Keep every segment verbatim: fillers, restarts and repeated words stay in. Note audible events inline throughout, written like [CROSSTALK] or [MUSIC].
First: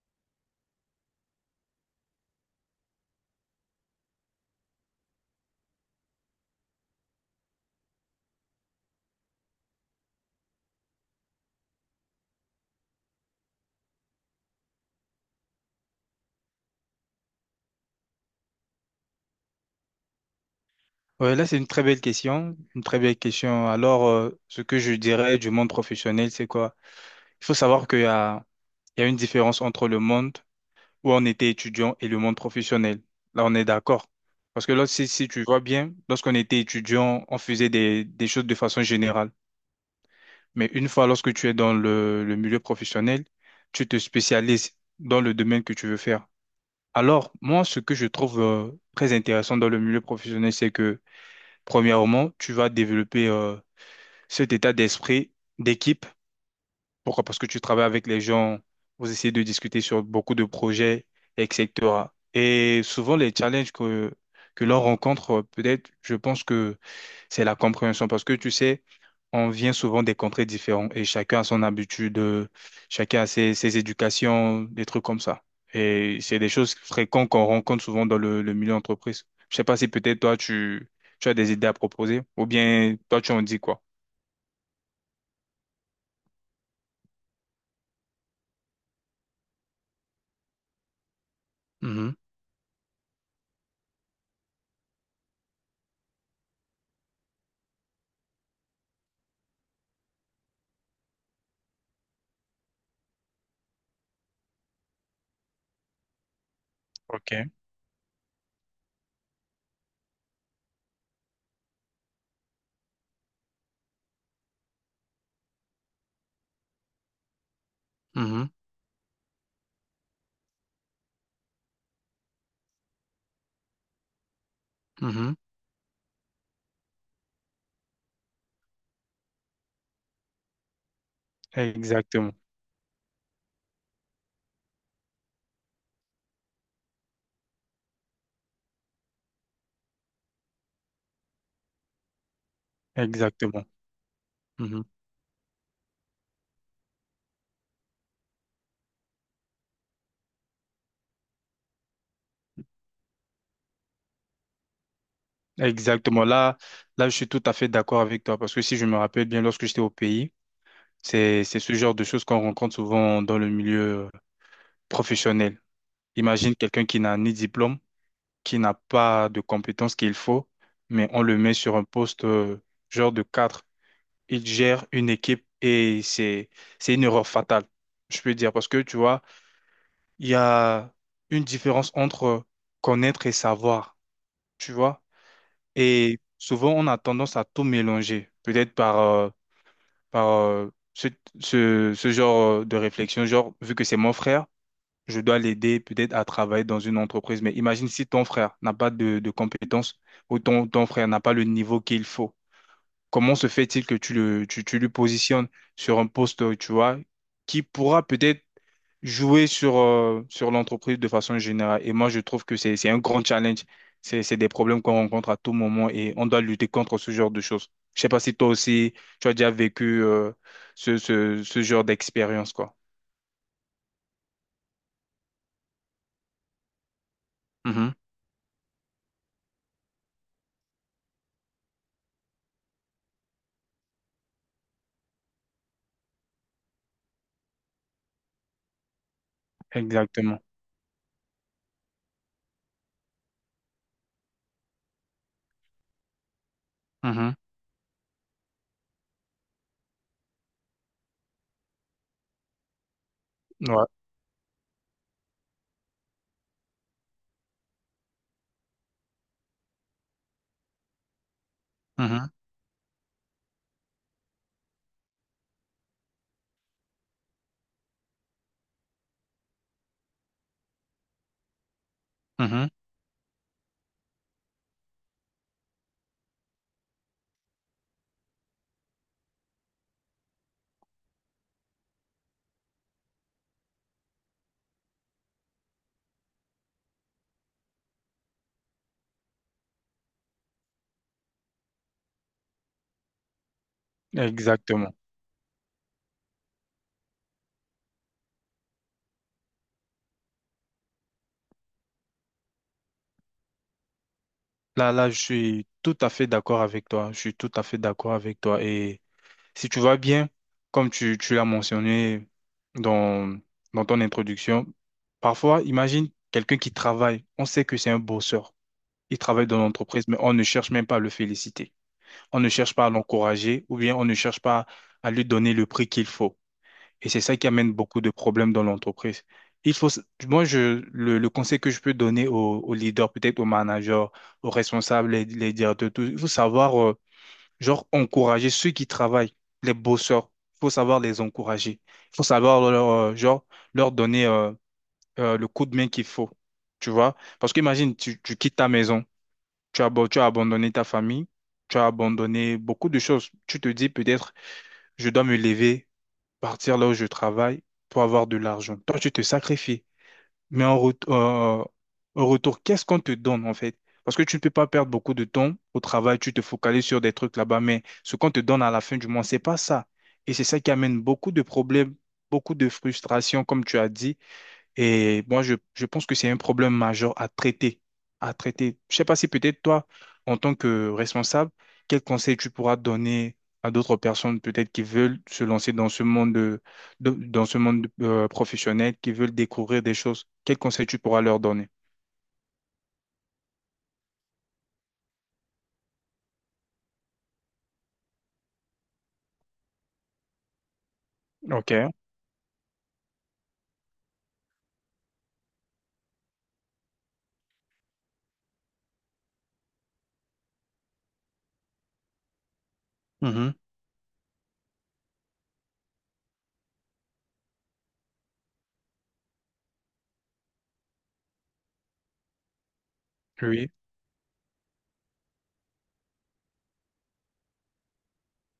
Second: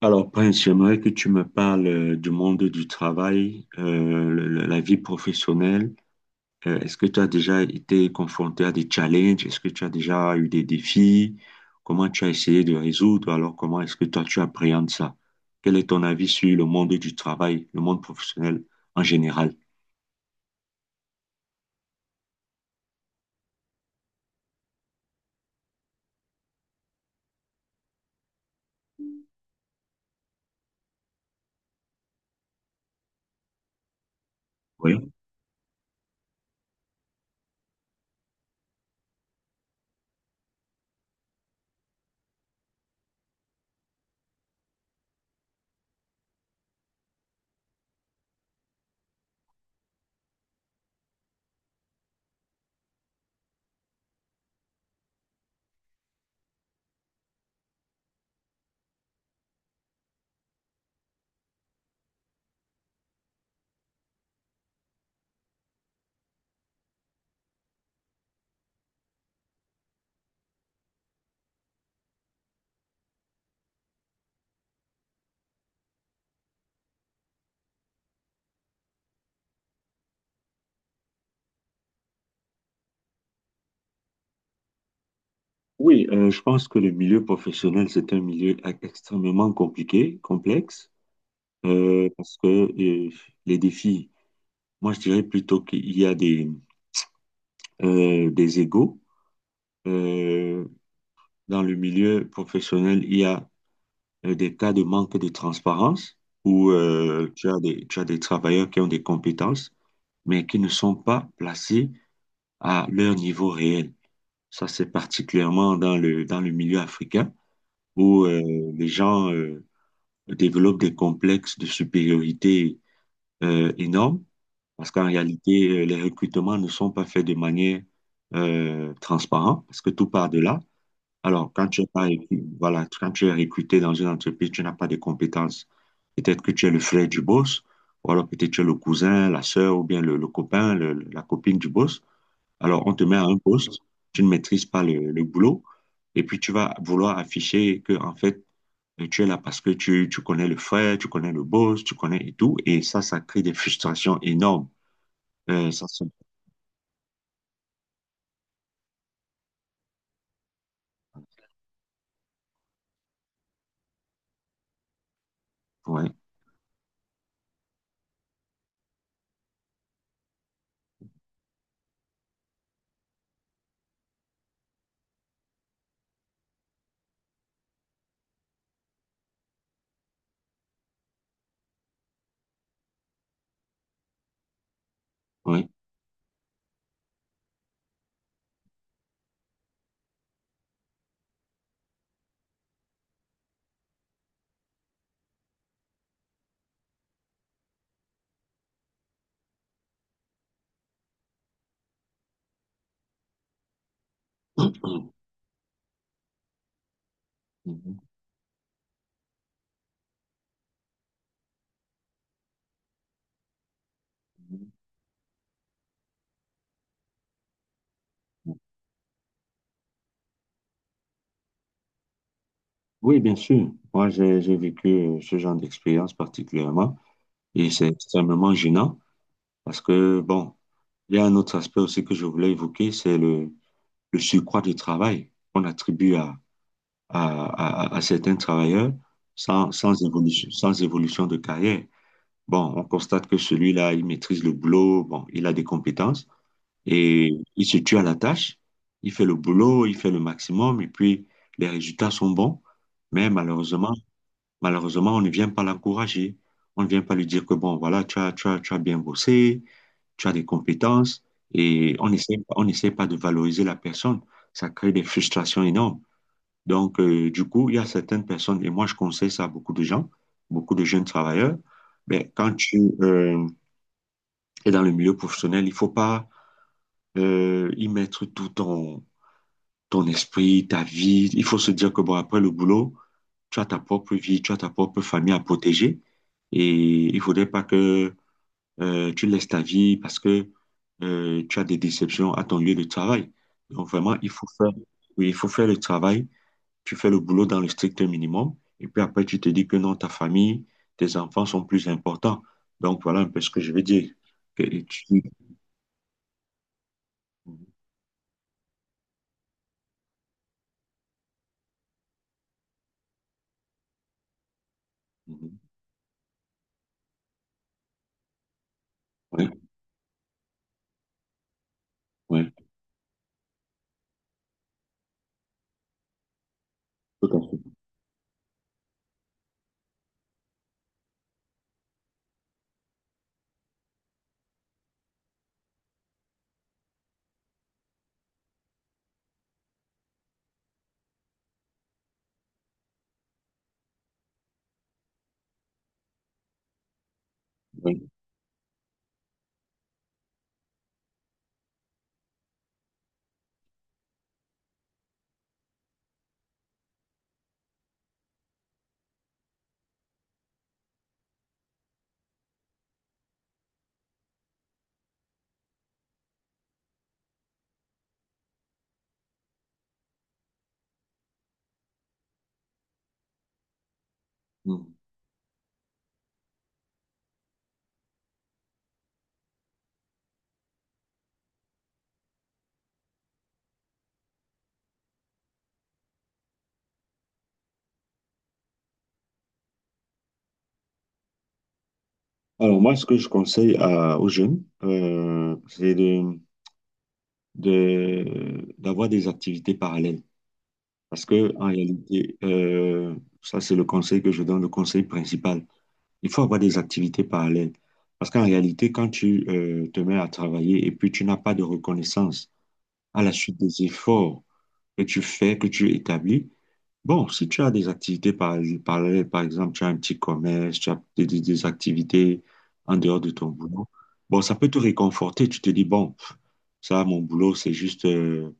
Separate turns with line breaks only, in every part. Alors, Prince, j'aimerais que tu me parles euh, du monde du travail, euh, le- le- la vie professionnelle. Euh, est-ce que tu as déjà été confronté à des challenges? Est-ce que tu as déjà eu des défis? Comment tu as essayé de résoudre? Alors, comment est-ce que toi, tu appréhendes ça? Quel est ton avis sur le monde du travail, le monde professionnel en général?
Ouais, là, c'est une très belle question, une très belle question. Alors, euh, ce que je dirais du monde professionnel, c'est quoi? Il faut savoir qu'il y a, il y a une différence entre le monde où on était étudiant et le monde professionnel. Là, on est d'accord. Parce que là, si,
Oui,
si tu vois bien, lorsqu'on était étudiant, on faisait des, des choses de façon générale. Mais une fois, lorsque tu es dans le, le milieu professionnel, tu te spécialises dans le domaine que tu veux faire. Alors, moi, ce que je trouve euh, très intéressant dans le milieu professionnel, c'est que, premièrement, tu vas développer... euh, cet état d'esprit d'équipe. Pourquoi? Parce que tu travailles avec les gens, vous essayez de discuter sur beaucoup de projets, et cetera. Et souvent, les challenges que, que l'on rencontre, peut-être, je pense que c'est la compréhension. Parce que tu sais, on vient souvent des contrées différentes et chacun a son habitude, euh, chacun a ses, ses éducations, des trucs comme ça. Et c'est des choses fréquentes qu'on rencontre souvent dans le, le milieu entreprise. Je sais pas si peut-être toi, tu, tu as des idées à proposer ou bien toi, tu en dis quoi?
oui, euh, je pense que le milieu professionnel, c'est un milieu e- extrêmement compliqué, complexe, euh,
Mhm.
parce que euh, les défis, moi je dirais plutôt qu'il y a des, euh, des égaux. Euh, Dans le milieu professionnel, il y a euh, des cas de manque de transparence où euh,
Ok.
tu as des, tu as des travailleurs qui ont des compétences, mais qui ne sont pas placés à leur niveau réel. Ça, c'est particulièrement dans le, dans le milieu africain où euh,
Mhm,
les gens euh, développent des complexes de supériorité euh, énormes parce qu'en
mhm.
réalité, euh, les recrutements ne sont pas faits de manière euh, transparente parce que tout part de là. Alors, quand tu es pas,
Exactement,
recru- voilà, quand tu es recruté dans une entreprise, tu n'as pas de compétences. Peut-être que tu es le frère du boss, ou alors peut-être que tu es le cousin, la sœur, ou bien le, le copain, le- la copine du boss. Alors, on te met à un
exactement,
poste, tu ne maîtrises pas
mhm.
le, le boulot, et puis tu vas vouloir afficher que, en fait, et tu es là parce que tu, tu connais le frère, tu connais le boss, tu connais et tout. Et ça, ça crée des frustrations énormes. Euh, ça, c'est...
Exactement. Là, là, je suis tout à fait d'accord avec toi parce que si je me rappelle bien, lorsque j'étais au pays, c'est, c'est ce genre de choses qu'on rencontre souvent dans le milieu euh, professionnel.
Ouais,
Imagine quelqu'un qui n'a ni diplôme, qui n'a pas de compétences qu'il faut, mais on le met sur un poste euh, genre de cadre. Il gère une équipe et c'est, c'est une erreur fatale, je peux dire, parce que tu vois, il y a une différence entre connaître et savoir. Tu vois.
ouais.
Et souvent, on a tendance à tout mélanger, peut-être par, euh, par euh, ce, ce, ce genre euh, de réflexion, genre, vu que c'est mon frère, je dois l'aider peut-être à travailler dans une entreprise. Mais imagine si ton frère n'a pas de, de compétences ou ton, ton frère n'a pas le niveau qu'il faut. Comment se fait-il que tu le, tu, tu lui
[CLEARS THROAT]
positionnes sur un poste, tu vois, qui pourra peut-être jouer sur, euh, sur l'entreprise de façon générale. Et moi, je trouve que c'est, c'est un grand challenge. C'est, c'est des
Mhm.
problèmes qu'on rencontre à tout moment et on doit lutter contre ce genre de choses. Je sais pas si toi aussi, tu as déjà vécu, euh, ce, ce, ce genre d'expérience, quoi.
Oui, bien sûr. Moi, j'ai j'ai vécu euh, ce genre d'expérience particulièrement et c'est
Mhm.
extrêmement gênant parce que, bon, il y a un autre aspect aussi que je voulais évoquer, c'est le, le surcroît de travail qu'on attribue à, à, à- à certains travailleurs sans, sans
Exactement.
évolution, sans évolution de carrière. Bon, on constate que celui-là, il maîtrise le boulot, bon, il a des compétences et
Mhm.
il se tue à la tâche. Il fait le boulot, il fait le maximum et puis les résultats sont bons. Mais Mhm.
Ouais.
malheureusement, Malheureusement, on ne vient pas l'encourager. On ne vient pas lui dire que, bon, voilà, tu as, tu as, tu as bien bossé, tu as des compétences, et on
Mhm.
n'essaie on n'essaie pas de valoriser la personne. Ça crée des frustrations énormes. Donc, euh, du coup, il y a certaines personnes, et moi je conseille ça à beaucoup de gens, beaucoup de jeunes travailleurs, mais quand
Mhm.
tu euh, es dans le milieu professionnel, il ne faut pas euh, y mettre tout ton, ton esprit, ta vie. Il faut se dire que bon, après le boulot, tu as ta propre vie, tu as ta propre famille à protéger. Et il faudrait pas que euh, tu laisses ta vie parce que euh, tu as des déceptions à ton lieu de travail. Donc vraiment, il faut faire,
Exactement.
oui, il faut faire le travail. Tu fais le boulot dans le strict minimum. Et puis après, tu te dis que non, ta famille, tes enfants sont plus importants. Donc voilà un peu ce que je veux dire. Que
Là, là, je
tu...
suis tout à fait d'accord avec toi. Je suis tout à fait d'accord avec toi. Et si tu vas bien, comme tu, tu l'as mentionné dans, dans ton introduction,
Mhm.
parfois, imagine quelqu'un qui travaille. On sait que c'est un bosseur. Il travaille
Oui,
dans l'entreprise, mais on ne cherche même pas à le féliciter. On ne
oui,
cherche pas à l'encourager ou bien on ne cherche pas à lui donner le prix qu'il faut. Et c'est
tout
ça
à
qui
fait.
amène beaucoup de problèmes dans l'entreprise. Il faut, s- moi, je, le, le conseil que je peux donner aux, aux leaders, peut-être aux managers, aux responsables, les, les directeurs, tout, il faut savoir euh, genre, encourager ceux qui travaillent, les bosseurs. Il faut savoir les encourager. Il faut savoir leur, euh, genre, leur donner euh, euh, le coup de main qu'il faut. Tu vois? Parce qu'imagine, tu, tu quittes ta maison, tu as, abo- tu as abandonné ta famille, tu as abandonné beaucoup de choses. Tu te dis peut-être, je dois me lever, partir là où je travaille pour avoir de l'argent. Toi, tu te sacrifies. Mais en, ret- euh, en retour, qu'est-ce qu'on te donne en fait? Parce que tu ne peux pas perdre beaucoup de temps au travail, tu te focalises sur des trucs là-bas, mais ce qu'on te donne à la fin du mois, c'est pas ça. Et c'est ça qui amène beaucoup de problèmes, beaucoup de frustrations, comme tu as dit,
Oui.
et moi, je, je pense que c'est un problème majeur à traiter, à traiter. Je sais pas si peut-être toi, en tant que responsable, quel conseil tu pourras donner à d'autres personnes peut-être qui veulent se lancer dans ce monde, de- de- dans ce monde euh, professionnel, qui veulent découvrir des choses. Quel conseil tu pourras leur donner?
Alors moi, ce que je conseille à- aux jeunes, euh, c'est de, de- d'avoir des activités parallèles. Parce que en
OK.
réalité, euh, ça c'est le conseil que je donne, le conseil principal. Il faut avoir des activités parallèles. Parce qu'en réalité, quand tu euh, te mets à travailler et puis tu n'as pas de reconnaissance à la
Mhm.
suite des efforts que tu fais, que tu établis, bon, si tu as des activités par- parallèles, par exemple, tu as un petit commerce, tu as des, des- des activités en dehors de ton
Oui.
boulot, bon, ça peut te réconforter. Tu te dis, bon, pff, ça, mon boulot, c'est juste, euh,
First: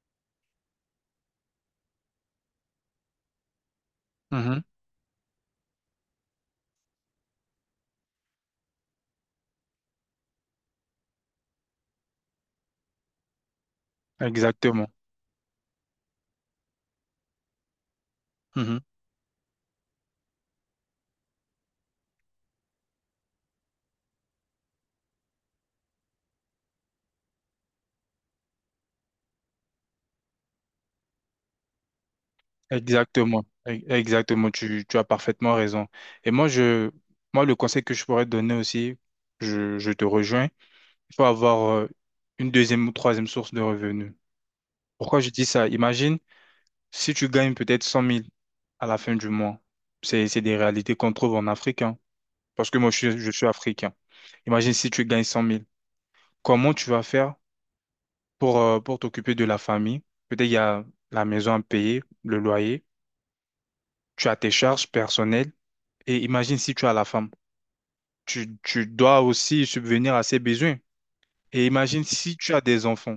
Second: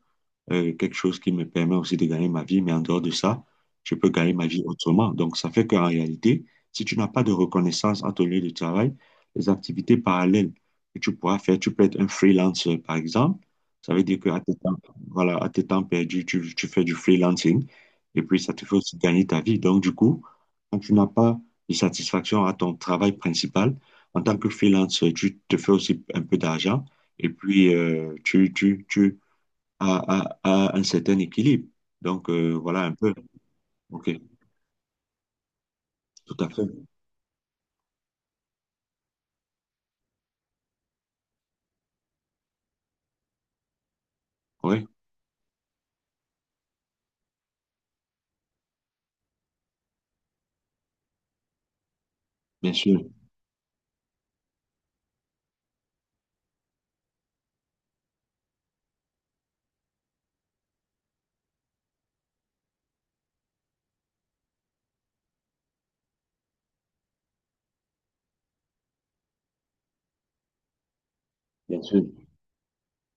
euh, quelque chose qui me permet aussi de gagner ma vie, mais en dehors de ça, je peux gagner ma
Mhm.
vie autrement. Donc, ça fait qu'en réalité, si tu n'as pas de reconnaissance à ton lieu de travail, les activités parallèles que tu pourras faire, tu peux être un freelancer, par exemple. Ça veut dire qu'à tes temps,
Exactement.
voilà, à tes temps perdus, tu, tu fais du freelancing et puis ça te fait
Mhm.
aussi gagner ta vie. Donc, du coup, quand tu n'as pas de satisfaction à ton travail principal, en tant que freelance, tu te fais aussi un peu d'argent et puis euh, tu, tu, tu, à, à- à un certain équilibre. Donc, euh, voilà un peu.
Exactement. E-
OK,
Exactement. Tu, tu as parfaitement raison. Et
tout à
moi,
fait.
je, moi, le conseil que je pourrais te donner aussi, je, je te rejoins. Il faut avoir euh, une deuxième ou troisième source de revenus.
Oui,
Pourquoi je dis ça? Imagine si tu gagnes peut-être cent mille à la fin du mois. C'est, c'est des réalités qu'on trouve en Afrique, hein. Parce
bien
que moi, je
sûr,
suis, je suis africain. Imagine si tu gagnes cent mille. Comment tu vas faire pour, euh, pour t'occuper de la famille? Peut-être il y a la maison à payer, le loyer, tu as tes charges personnelles. Et imagine si tu as la femme. Tu, tu dois aussi subvenir à ses besoins. Et
bien sûr,
imagine si tu as des enfants.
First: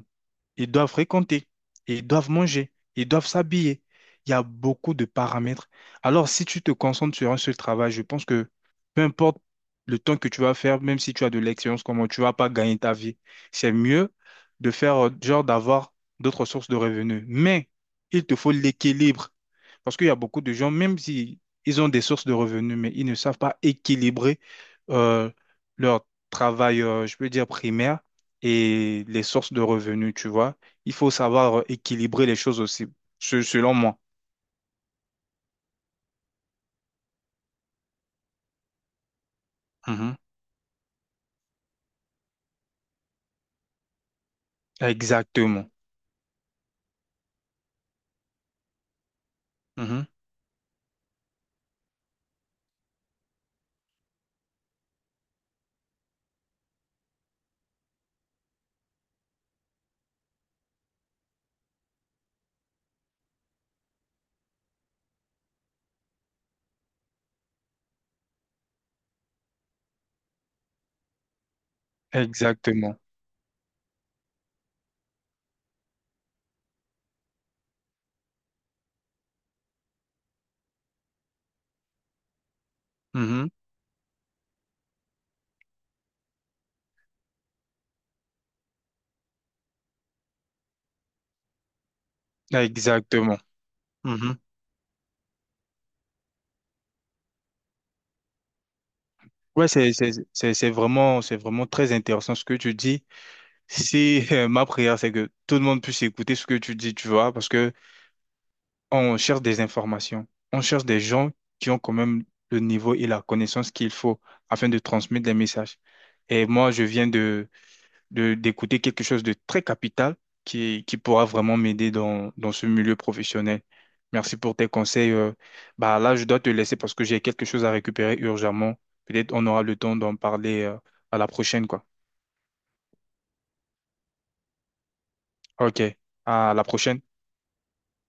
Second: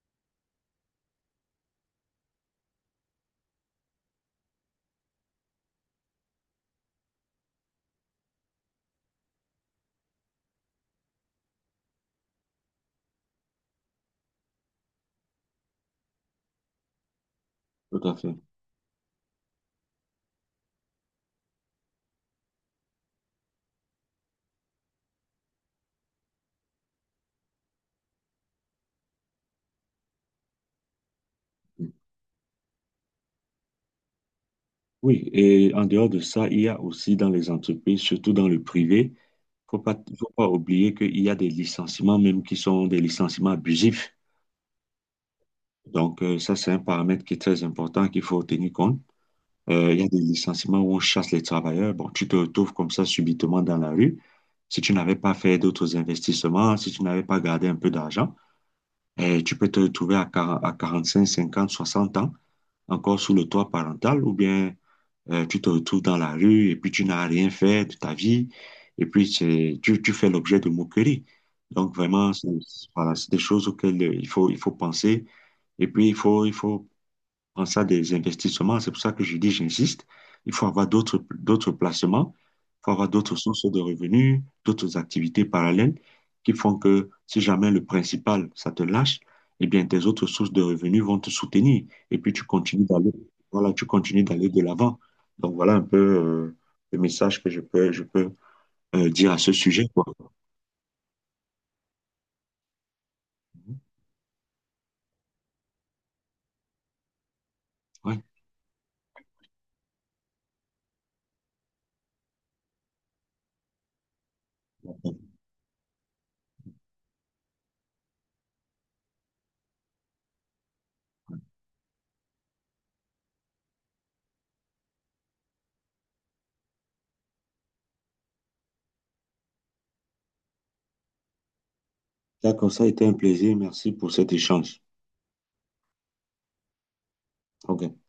Ils doivent fréquenter, ils doivent manger, ils doivent s'habiller. Il y a beaucoup de paramètres. Alors, si tu te concentres sur un seul travail, je pense que peu importe le temps que tu vas faire, même si tu as de l'expérience, comment tu vas pas gagner ta vie, c'est mieux de faire, euh, genre, d'avoir d'autres sources de revenus. Mais
tout à
il
fait.
te faut l'équilibre. Parce qu'il y a beaucoup de gens, même si ils ont des sources de revenus, mais ils ne savent pas équilibrer euh, leur travail, euh, je peux dire, primaire et les sources de revenus, tu vois. Il faut savoir équilibrer les choses aussi, se- selon moi.
Oui, et en dehors de ça, il y a aussi dans les entreprises, surtout dans le privé, faut pas,
Mhm.
faut pas oublier qu'il y a des licenciements même qui sont des licenciements abusifs.
Exactement.
Donc, euh, ça, c'est un paramètre qui est très important qu'il faut tenir compte. Euh, il y
Mhm.
a des licenciements où on chasse les travailleurs. Bon, tu te retrouves comme ça subitement dans la rue. Si tu n'avais pas fait d'autres investissements, si tu n'avais pas gardé un peu d'argent, et tu peux te retrouver à, quar- à quarante cinq, cinquante, soixante ans, encore sous le toit parental, ou bien euh, tu te retrouves dans la rue et puis tu n'as rien fait de ta vie, et puis c'est- tu, tu fais l'objet de moqueries. Donc vraiment, c'est,
Exactement.
voilà, c'est des choses auxquelles euh, il faut, il faut penser, et puis il faut, il faut en ça des investissements. C'est pour ça que je dis, j'insiste, il faut avoir d'autres, d'autres placements, il faut avoir d'autres
Mhm.
sources de revenus, d'autres activités parallèles qui font que si jamais le principal, ça te lâche, eh bien, tes autres sources de revenus vont te soutenir. Et puis, tu continues d'aller,
Exactement.
voilà, tu continues
Mhm.
d'aller de l'avant. Donc, voilà un peu euh, le message que je peux, je peux euh, dire à ce
Ouais,
sujet,
c'est,
quoi.
c'est, c'est, c'est vraiment, c'est vraiment très intéressant ce que tu dis. Si [LAUGHS] ma prière, c'est que tout le monde puisse écouter ce que tu dis, tu vois, parce que
Ouais.
on cherche des informations. On cherche des gens qui ont quand même le niveau et la connaissance qu'il faut afin de transmettre des messages. Et moi, je viens de de, d'écouter quelque chose de très capital qui, qui pourra vraiment m'aider dans, dans ce milieu professionnel. Merci pour tes conseils. euh. Bah là, je dois te laisser parce que j'ai quelque chose à récupérer urgemment. Peut-être on aura le temps d'en parler, euh, à la prochaine, quoi.
D'accord, ça a été un plaisir. Merci pour cet échange.
OK. À la prochaine.
OK.